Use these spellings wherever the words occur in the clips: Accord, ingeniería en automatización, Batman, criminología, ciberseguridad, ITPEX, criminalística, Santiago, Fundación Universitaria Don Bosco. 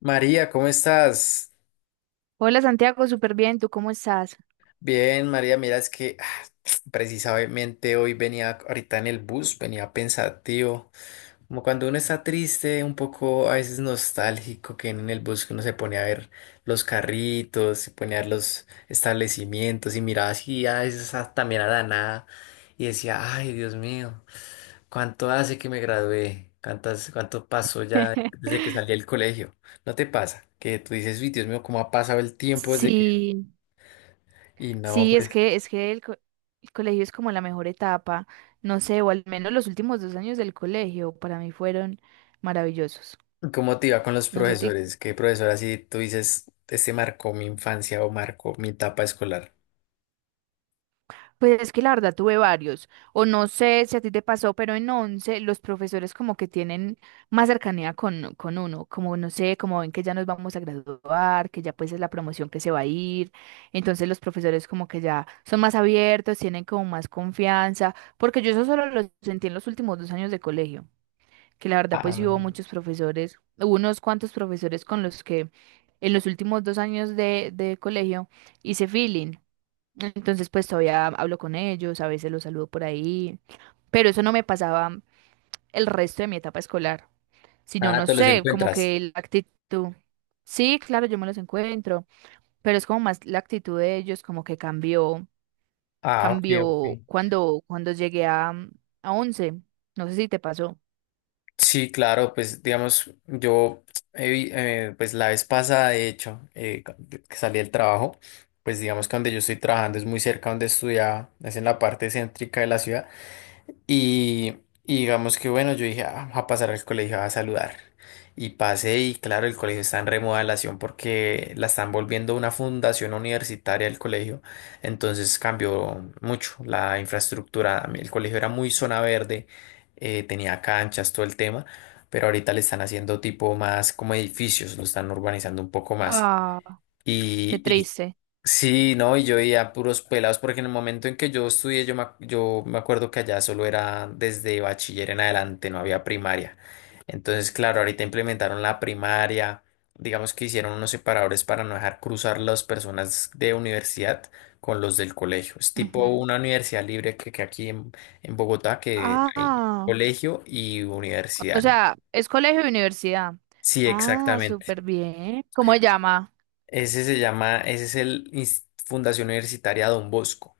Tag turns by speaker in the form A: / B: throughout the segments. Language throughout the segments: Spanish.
A: María, ¿cómo estás?
B: Hola Santiago, súper bien, ¿tú cómo estás?
A: Bien, María, mira, es que precisamente hoy venía ahorita en el bus, venía pensativo, como cuando uno está triste, un poco a veces nostálgico, que en el bus que uno se pone a ver los carritos, se pone a ver los establecimientos y miraba así a veces también a la nada y decía, ay, Dios mío, ¿cuánto hace que me gradué? ¿¿Cuánto pasó ya desde que salí del colegio? ¿No te pasa? Que tú dices, uy, Dios mío, ¿cómo ha pasado el tiempo desde que?
B: Sí,
A: Y no,
B: sí, es
A: pues,
B: que, es que el colegio es como la mejor etapa, no sé, o al menos los últimos dos años del colegio para mí fueron maravillosos.
A: ¿cómo te iba con los
B: No sé a ti.
A: profesores? ¿Qué profesor así tú dices, este marcó mi infancia o marcó mi etapa escolar?
B: Pues es que la verdad tuve varios, o no sé si a ti te pasó, pero en once los profesores como que tienen más cercanía con uno, como no sé, como ven que ya nos vamos a graduar, que ya pues es la promoción que se va a ir, entonces los profesores como que ya son más abiertos, tienen como más confianza, porque yo eso solo lo sentí en los últimos dos años de colegio, que la verdad pues
A: Ah.
B: sí hubo muchos profesores, hubo unos cuantos profesores con los que en los últimos dos años de colegio hice feeling. Entonces, pues todavía hablo con ellos, a veces los saludo por ahí, pero eso no me pasaba el resto de mi etapa escolar, sino,
A: Ah,
B: no
A: te los
B: sé, como
A: encuentras.
B: que la actitud. Sí, claro, yo me los encuentro, pero es como más la actitud de ellos, como que cambió,
A: Ah, ok, ok.
B: cambió cuando llegué a once. No sé si te pasó.
A: Sí, claro, pues digamos, yo, pues la vez pasada, de hecho, que salí del trabajo, pues digamos que donde yo estoy trabajando es muy cerca donde estudiaba, es en la parte céntrica de la ciudad. Y, y digamos que bueno, yo dije, "Ah, voy a pasar al colegio a saludar". Y pasé y claro, el colegio está en remodelación porque la están volviendo una fundación universitaria el colegio. Entonces cambió mucho la infraestructura. El colegio era muy zona verde, tenía canchas, todo el tema, pero ahorita le están haciendo tipo más como edificios, lo están urbanizando un poco más.
B: Ah. Qué
A: Y
B: triste.
A: sí, no, y yo veía puros pelados, porque en el momento en que yo estudié, yo me acuerdo que allá solo era desde bachiller en adelante, no había primaria. Entonces, claro, ahorita implementaron la primaria, digamos que hicieron unos separadores para no dejar cruzar las personas de universidad con los del colegio. Es tipo
B: Ujú.
A: una universidad libre que aquí en Bogotá, que hay
B: Ah.
A: colegio y
B: O
A: universidad, ¿no?
B: sea, es colegio y universidad.
A: Sí,
B: Ah,
A: exactamente.
B: súper bien. ¿Cómo se llama?
A: Ese se llama, ese es el Fundación Universitaria Don Bosco.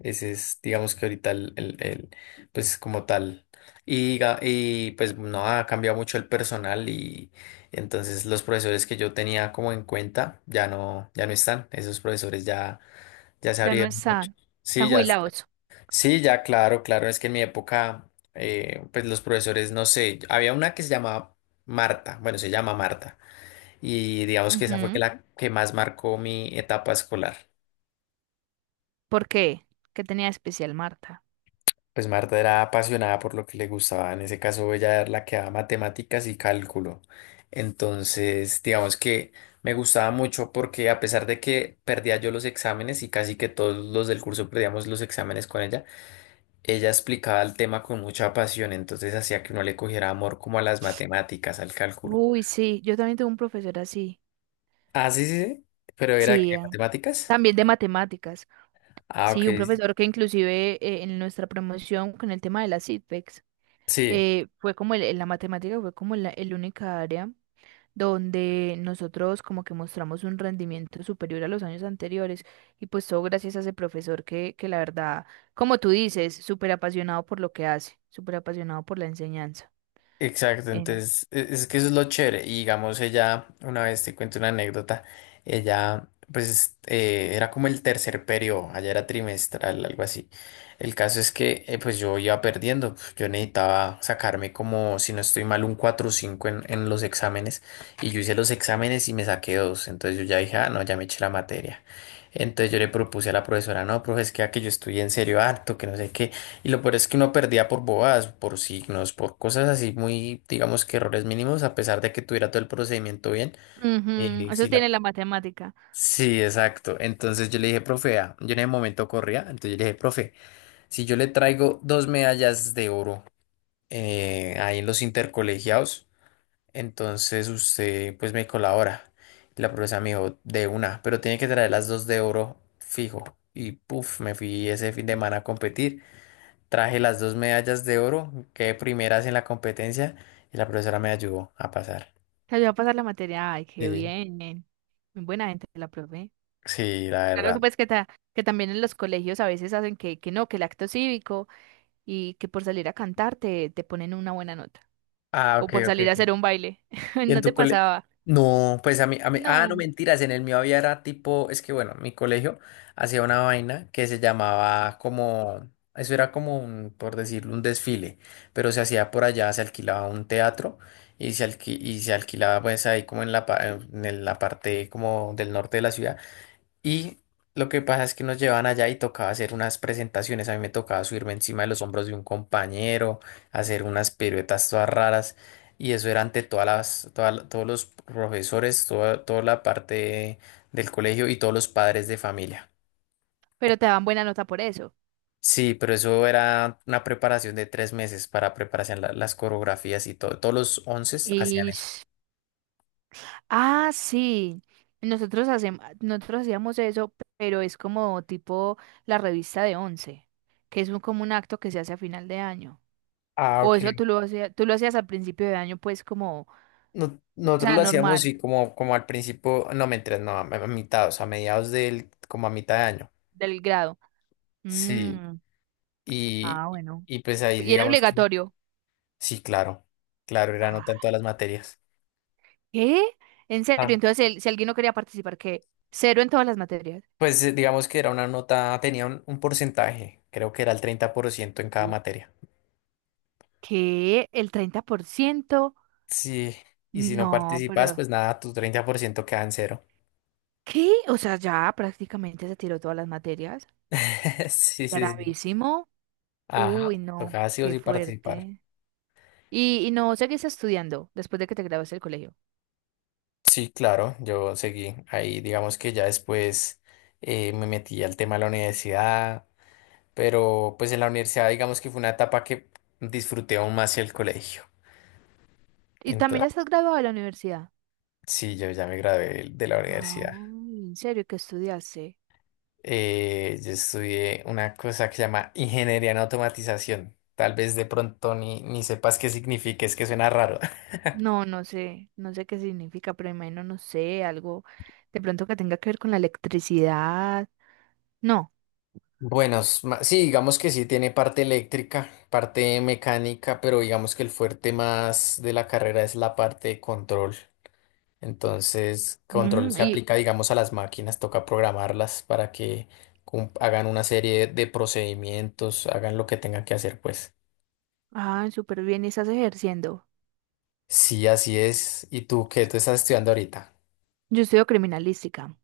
A: Ese es, digamos que ahorita pues como tal. Y, y pues no ha cambiado mucho el personal y entonces los profesores que yo tenía como en cuenta ya no, ya no están. Esos profesores ya, ya se
B: Ya no
A: abrieron mucho.
B: está. Está
A: Sí, ya,
B: jubilado eso.
A: sí, ya, claro, claro. Es que en mi época, pues los profesores, no sé, había una que se llamaba Marta, bueno, se llama Marta. Y digamos que esa fue que
B: Ujú.
A: la que más marcó mi etapa escolar.
B: ¿Por qué? ¿Qué tenía de especial Marta?
A: Pues Marta era apasionada por lo que le gustaba. En ese caso, ella era la que daba matemáticas y cálculo. Entonces, digamos que me gustaba mucho porque a pesar de que perdía yo los exámenes y casi que todos los del curso perdíamos los exámenes con ella, ella explicaba el tema con mucha pasión. Entonces hacía que uno le cogiera amor como a las matemáticas, al cálculo.
B: Uy, sí, yo también tuve un profesor así.
A: Ah, sí, sí, sí. Pero era
B: Sí,
A: que matemáticas.
B: también de matemáticas.
A: Ah,
B: Sí,
A: ok.
B: un profesor que inclusive en nuestra promoción con el tema de las ITPEX,
A: Sí.
B: fue como la matemática fue como la, el única área donde nosotros como que mostramos un rendimiento superior a los años anteriores y pues todo gracias a ese profesor que la verdad, como tú dices, súper apasionado por lo que hace, súper apasionado por la enseñanza.
A: Exacto,
B: En-
A: entonces es que eso es lo chévere. Y digamos, ella, una vez te cuento una anécdota, ella pues era como el tercer periodo, allá era trimestral, algo así. El caso es que pues yo iba perdiendo, pues, yo necesitaba sacarme como, si no estoy mal, un 4 o 5 en los exámenes. Y yo hice los exámenes y me saqué dos, entonces yo ya dije, ah, no, ya me eché la materia. Entonces yo le propuse a la profesora, no, profe, es que a que yo estudié en serio harto, que no sé qué. Y lo peor es que uno perdía por bobadas, por signos, por cosas así muy, digamos que errores mínimos, a pesar de que tuviera todo el procedimiento bien.
B: Ujú.
A: Sí,
B: Eso
A: la...
B: tiene la matemática.
A: sí, exacto. Entonces yo le dije, profe, vea, yo en ese momento corría, entonces yo le dije, profe, si yo le traigo dos medallas de oro ahí en los intercolegiados, entonces usted pues me colabora. Y la profesora me dijo, de una, pero tiene que traer las dos de oro fijo. Y puf, me fui ese fin de semana a competir. Traje las dos medallas de oro, quedé primeras en la competencia y la profesora me ayudó a pasar.
B: Te ayudó a pasar la materia. Ay, qué
A: Sí,
B: bien. Muy buena gente la profe.
A: sí, la
B: Claro que
A: verdad.
B: pues que también en los colegios a veces hacen que no, que el acto cívico y que por salir a cantar te ponen una buena nota.
A: Ah,
B: O
A: ok,
B: por
A: ok,
B: salir a
A: ok.
B: hacer un baile.
A: ¿Y en
B: No te
A: tu cole?
B: pasaba.
A: No, pues a mí, ah, no
B: No,
A: mentiras, en el mío había era tipo, es que bueno, mi colegio hacía una vaina que se llamaba como, eso era como un, por decirlo, un desfile, pero se hacía por allá, se alquilaba un teatro y y se alquilaba pues ahí como en la, en la parte como del norte de la ciudad. Y lo que pasa es que nos llevaban allá y tocaba hacer unas presentaciones. A mí me tocaba subirme encima de los hombros de un compañero, hacer unas piruetas todas raras. Y eso era ante todas las, todos los profesores, toda, toda la parte del colegio y todos los padres de familia.
B: pero te daban buena nota por eso.
A: Sí, pero eso era una preparación de 3 meses para prepararse en las coreografías y todo. Todos los once hacían
B: Y
A: eso.
B: s- ah, sí. Nosotros hacíamos eso, pero es como tipo la revista de once, que es como un acto que se hace a final de año.
A: Ah,
B: O
A: ok.
B: eso tú lo hacías al principio de año, pues como, o
A: Nosotros
B: sea,
A: lo hacíamos
B: normal,
A: y como, como al principio, no, mentiras, no, a mitad, o sea, a mediados del, como a mitad de año.
B: del grado.
A: Sí,
B: Mm,
A: y,
B: ah, bueno.
A: y pues ahí
B: Y era
A: digamos que
B: obligatorio.
A: sí, claro, claro, era nota en todas
B: Ah,
A: las materias.
B: ¿qué? En serio,
A: Ah,
B: entonces si alguien no quería participar, ¿qué? Cero en todas las materias.
A: pues digamos que era una nota, tenía un porcentaje, creo que era el 30% en cada
B: Sí.
A: materia.
B: ¿Qué? ¿El 30%?
A: Sí, y si no
B: No,
A: participas,
B: pero...
A: pues nada, tu 30% queda en cero.
B: ¿Qué? O sea, ya prácticamente se tiró todas las materias.
A: Sí, sí, sí.
B: Gravísimo.
A: Ajá,
B: Uy, no,
A: tocaba sí o
B: qué
A: sí participar.
B: fuerte. Y no, ¿seguís estudiando después de que te gradúes del colegio?
A: Sí, claro, yo seguí ahí, digamos que ya después me metí al tema de la universidad. Pero pues en la universidad digamos que fue una etapa que disfruté aún más el colegio.
B: Y también
A: Entonces,
B: ya estás graduado de la universidad.
A: sí, yo ya me gradué de la universidad.
B: Ay, ¿en serio qué estudiaste?
A: Yo estudié una cosa que se llama ingeniería en automatización. Tal vez de pronto ni sepas qué significa, es que suena raro.
B: No, no sé, no sé qué significa, pero imagino, no sé, algo de pronto que tenga que ver con la electricidad. No.
A: Bueno, sí, digamos que sí tiene parte eléctrica, parte mecánica, pero digamos que el fuerte más de la carrera es la parte de control. Entonces, control
B: Mm,
A: se
B: y,
A: aplica, digamos, a las máquinas, toca programarlas para que hagan una serie de procedimientos, hagan lo que tengan que hacer, pues.
B: ah, súper bien, ¿y estás ejerciendo?
A: Sí, así es. ¿Y tú qué? ¿Tú estás estudiando ahorita?
B: Yo estudio criminalística.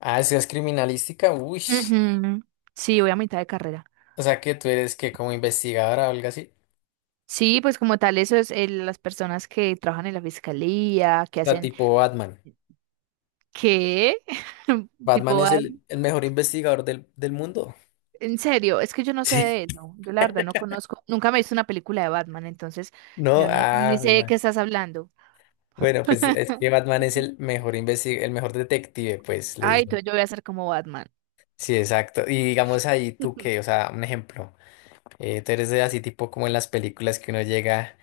A: ¿Ah, es criminalística? Uy.
B: Ujú. Sí, voy a mitad de carrera.
A: O sea, que tú eres que como investigadora o algo así.
B: Sí, pues como tal, eso es las personas que trabajan en la fiscalía, que
A: O sea,
B: hacen,
A: tipo Batman.
B: ¿qué?
A: Batman
B: Tipo.
A: es el mejor investigador del, del mundo.
B: En serio, es que yo no sé de
A: Sí.
B: eso. Yo la verdad no conozco. Nunca me he visto una película de Batman, entonces
A: No,
B: yo no ni
A: ah,
B: sé de qué estás hablando.
A: bueno, pues es que Batman es el mejor el mejor detective, pues le
B: Ay,
A: dicen.
B: entonces yo voy a ser como Batman.
A: Sí, exacto. Y digamos ahí tú que, o sea, un ejemplo, tú eres de así tipo como en las películas que uno llega,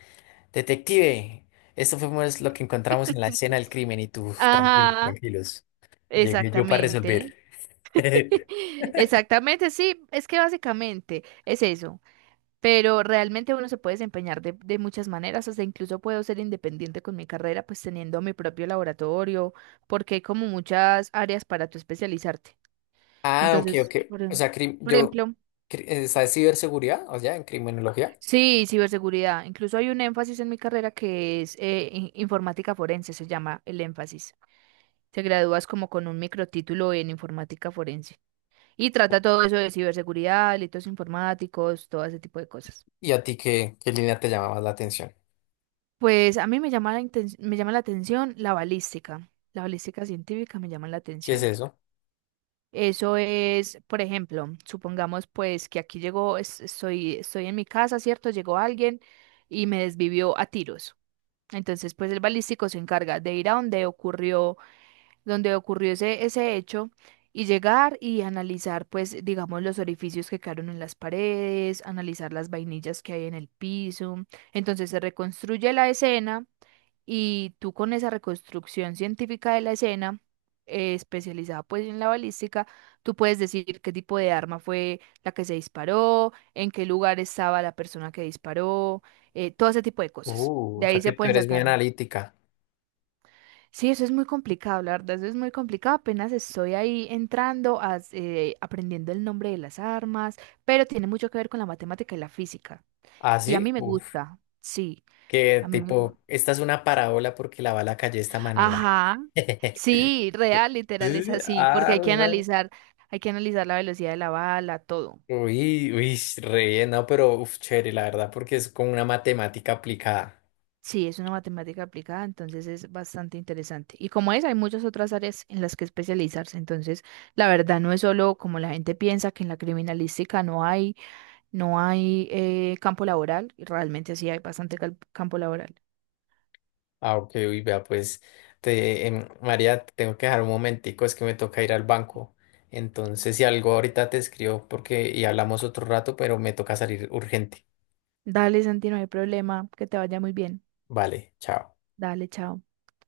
A: detective, esto fue pues lo que encontramos en la escena del crimen y tú, tranquilos,
B: Ajá,
A: tranquilos, llegué yo para
B: exactamente.
A: resolver.
B: Exactamente, sí, es que básicamente es eso. Pero realmente uno se puede desempeñar de muchas maneras, hasta incluso puedo ser independiente con mi carrera, pues teniendo mi propio laboratorio, porque hay como muchas áreas para tú especializarte.
A: Ah, ok, ok.
B: Entonces,
A: O sea,
B: por
A: yo,
B: ejemplo.
A: está ciberseguridad, o sea, en criminología.
B: Sí, ciberseguridad. Incluso hay un énfasis en mi carrera que es informática forense, se llama el énfasis. Te gradúas como con un microtítulo en informática forense y trata todo eso de ciberseguridad, delitos informáticos, todo ese tipo de cosas.
A: ¿Y a ti qué, qué línea te llama más la atención?
B: Pues a mí me llama me llama la atención la balística. La balística científica me llama la
A: ¿Qué es
B: atención.
A: eso?
B: Eso es, por ejemplo, supongamos pues que aquí llegó, estoy, estoy en mi casa, ¿cierto? Llegó alguien y me desvivió a tiros. Entonces, pues el balístico se encarga de ir a donde ocurrió ese hecho y llegar y analizar, pues, digamos, los orificios que quedaron en las paredes, analizar las vainillas que hay en el piso. Entonces se reconstruye la escena y tú con esa reconstrucción científica de la escena, especializada pues en la balística, tú puedes decir qué tipo de arma fue la que se disparó, en qué lugar estaba la persona que disparó, todo ese tipo de cosas. De
A: O sea
B: ahí
A: que
B: se
A: tú
B: pueden
A: eres muy
B: sacar.
A: analítica.
B: Sí, eso es muy complicado, la verdad, eso es muy complicado. Apenas estoy ahí entrando, aprendiendo el nombre de las armas, pero tiene mucho que ver con la matemática y la física.
A: Ah,
B: Y a
A: sí,
B: mí me
A: uf.
B: gusta, sí,
A: Que
B: a mí me
A: tipo,
B: gusta.
A: esta es una parábola porque la bala cayó de esta manera.
B: Ajá, sí, real, literal, es
A: Sí,
B: así, porque
A: ah, bueno.
B: hay que analizar la velocidad de la bala, todo.
A: Uy, uy, re bien, no, pero uf, chévere, la verdad, porque es como una matemática aplicada.
B: Sí, es una matemática aplicada, entonces es bastante interesante. Y como es, hay muchas otras áreas en las que especializarse, entonces la verdad no es solo como la gente piensa que en la criminalística no hay. No hay campo laboral, y realmente sí hay bastante campo laboral.
A: Ah, ok, uy, vea, pues, te, María, te tengo que dejar un momentico, es que me toca ir al banco. Entonces, si algo ahorita te escribo porque y hablamos otro rato, pero me toca salir urgente.
B: Dale, Santi, no hay problema, que te vaya muy bien.
A: Vale, chao.
B: Dale, chao.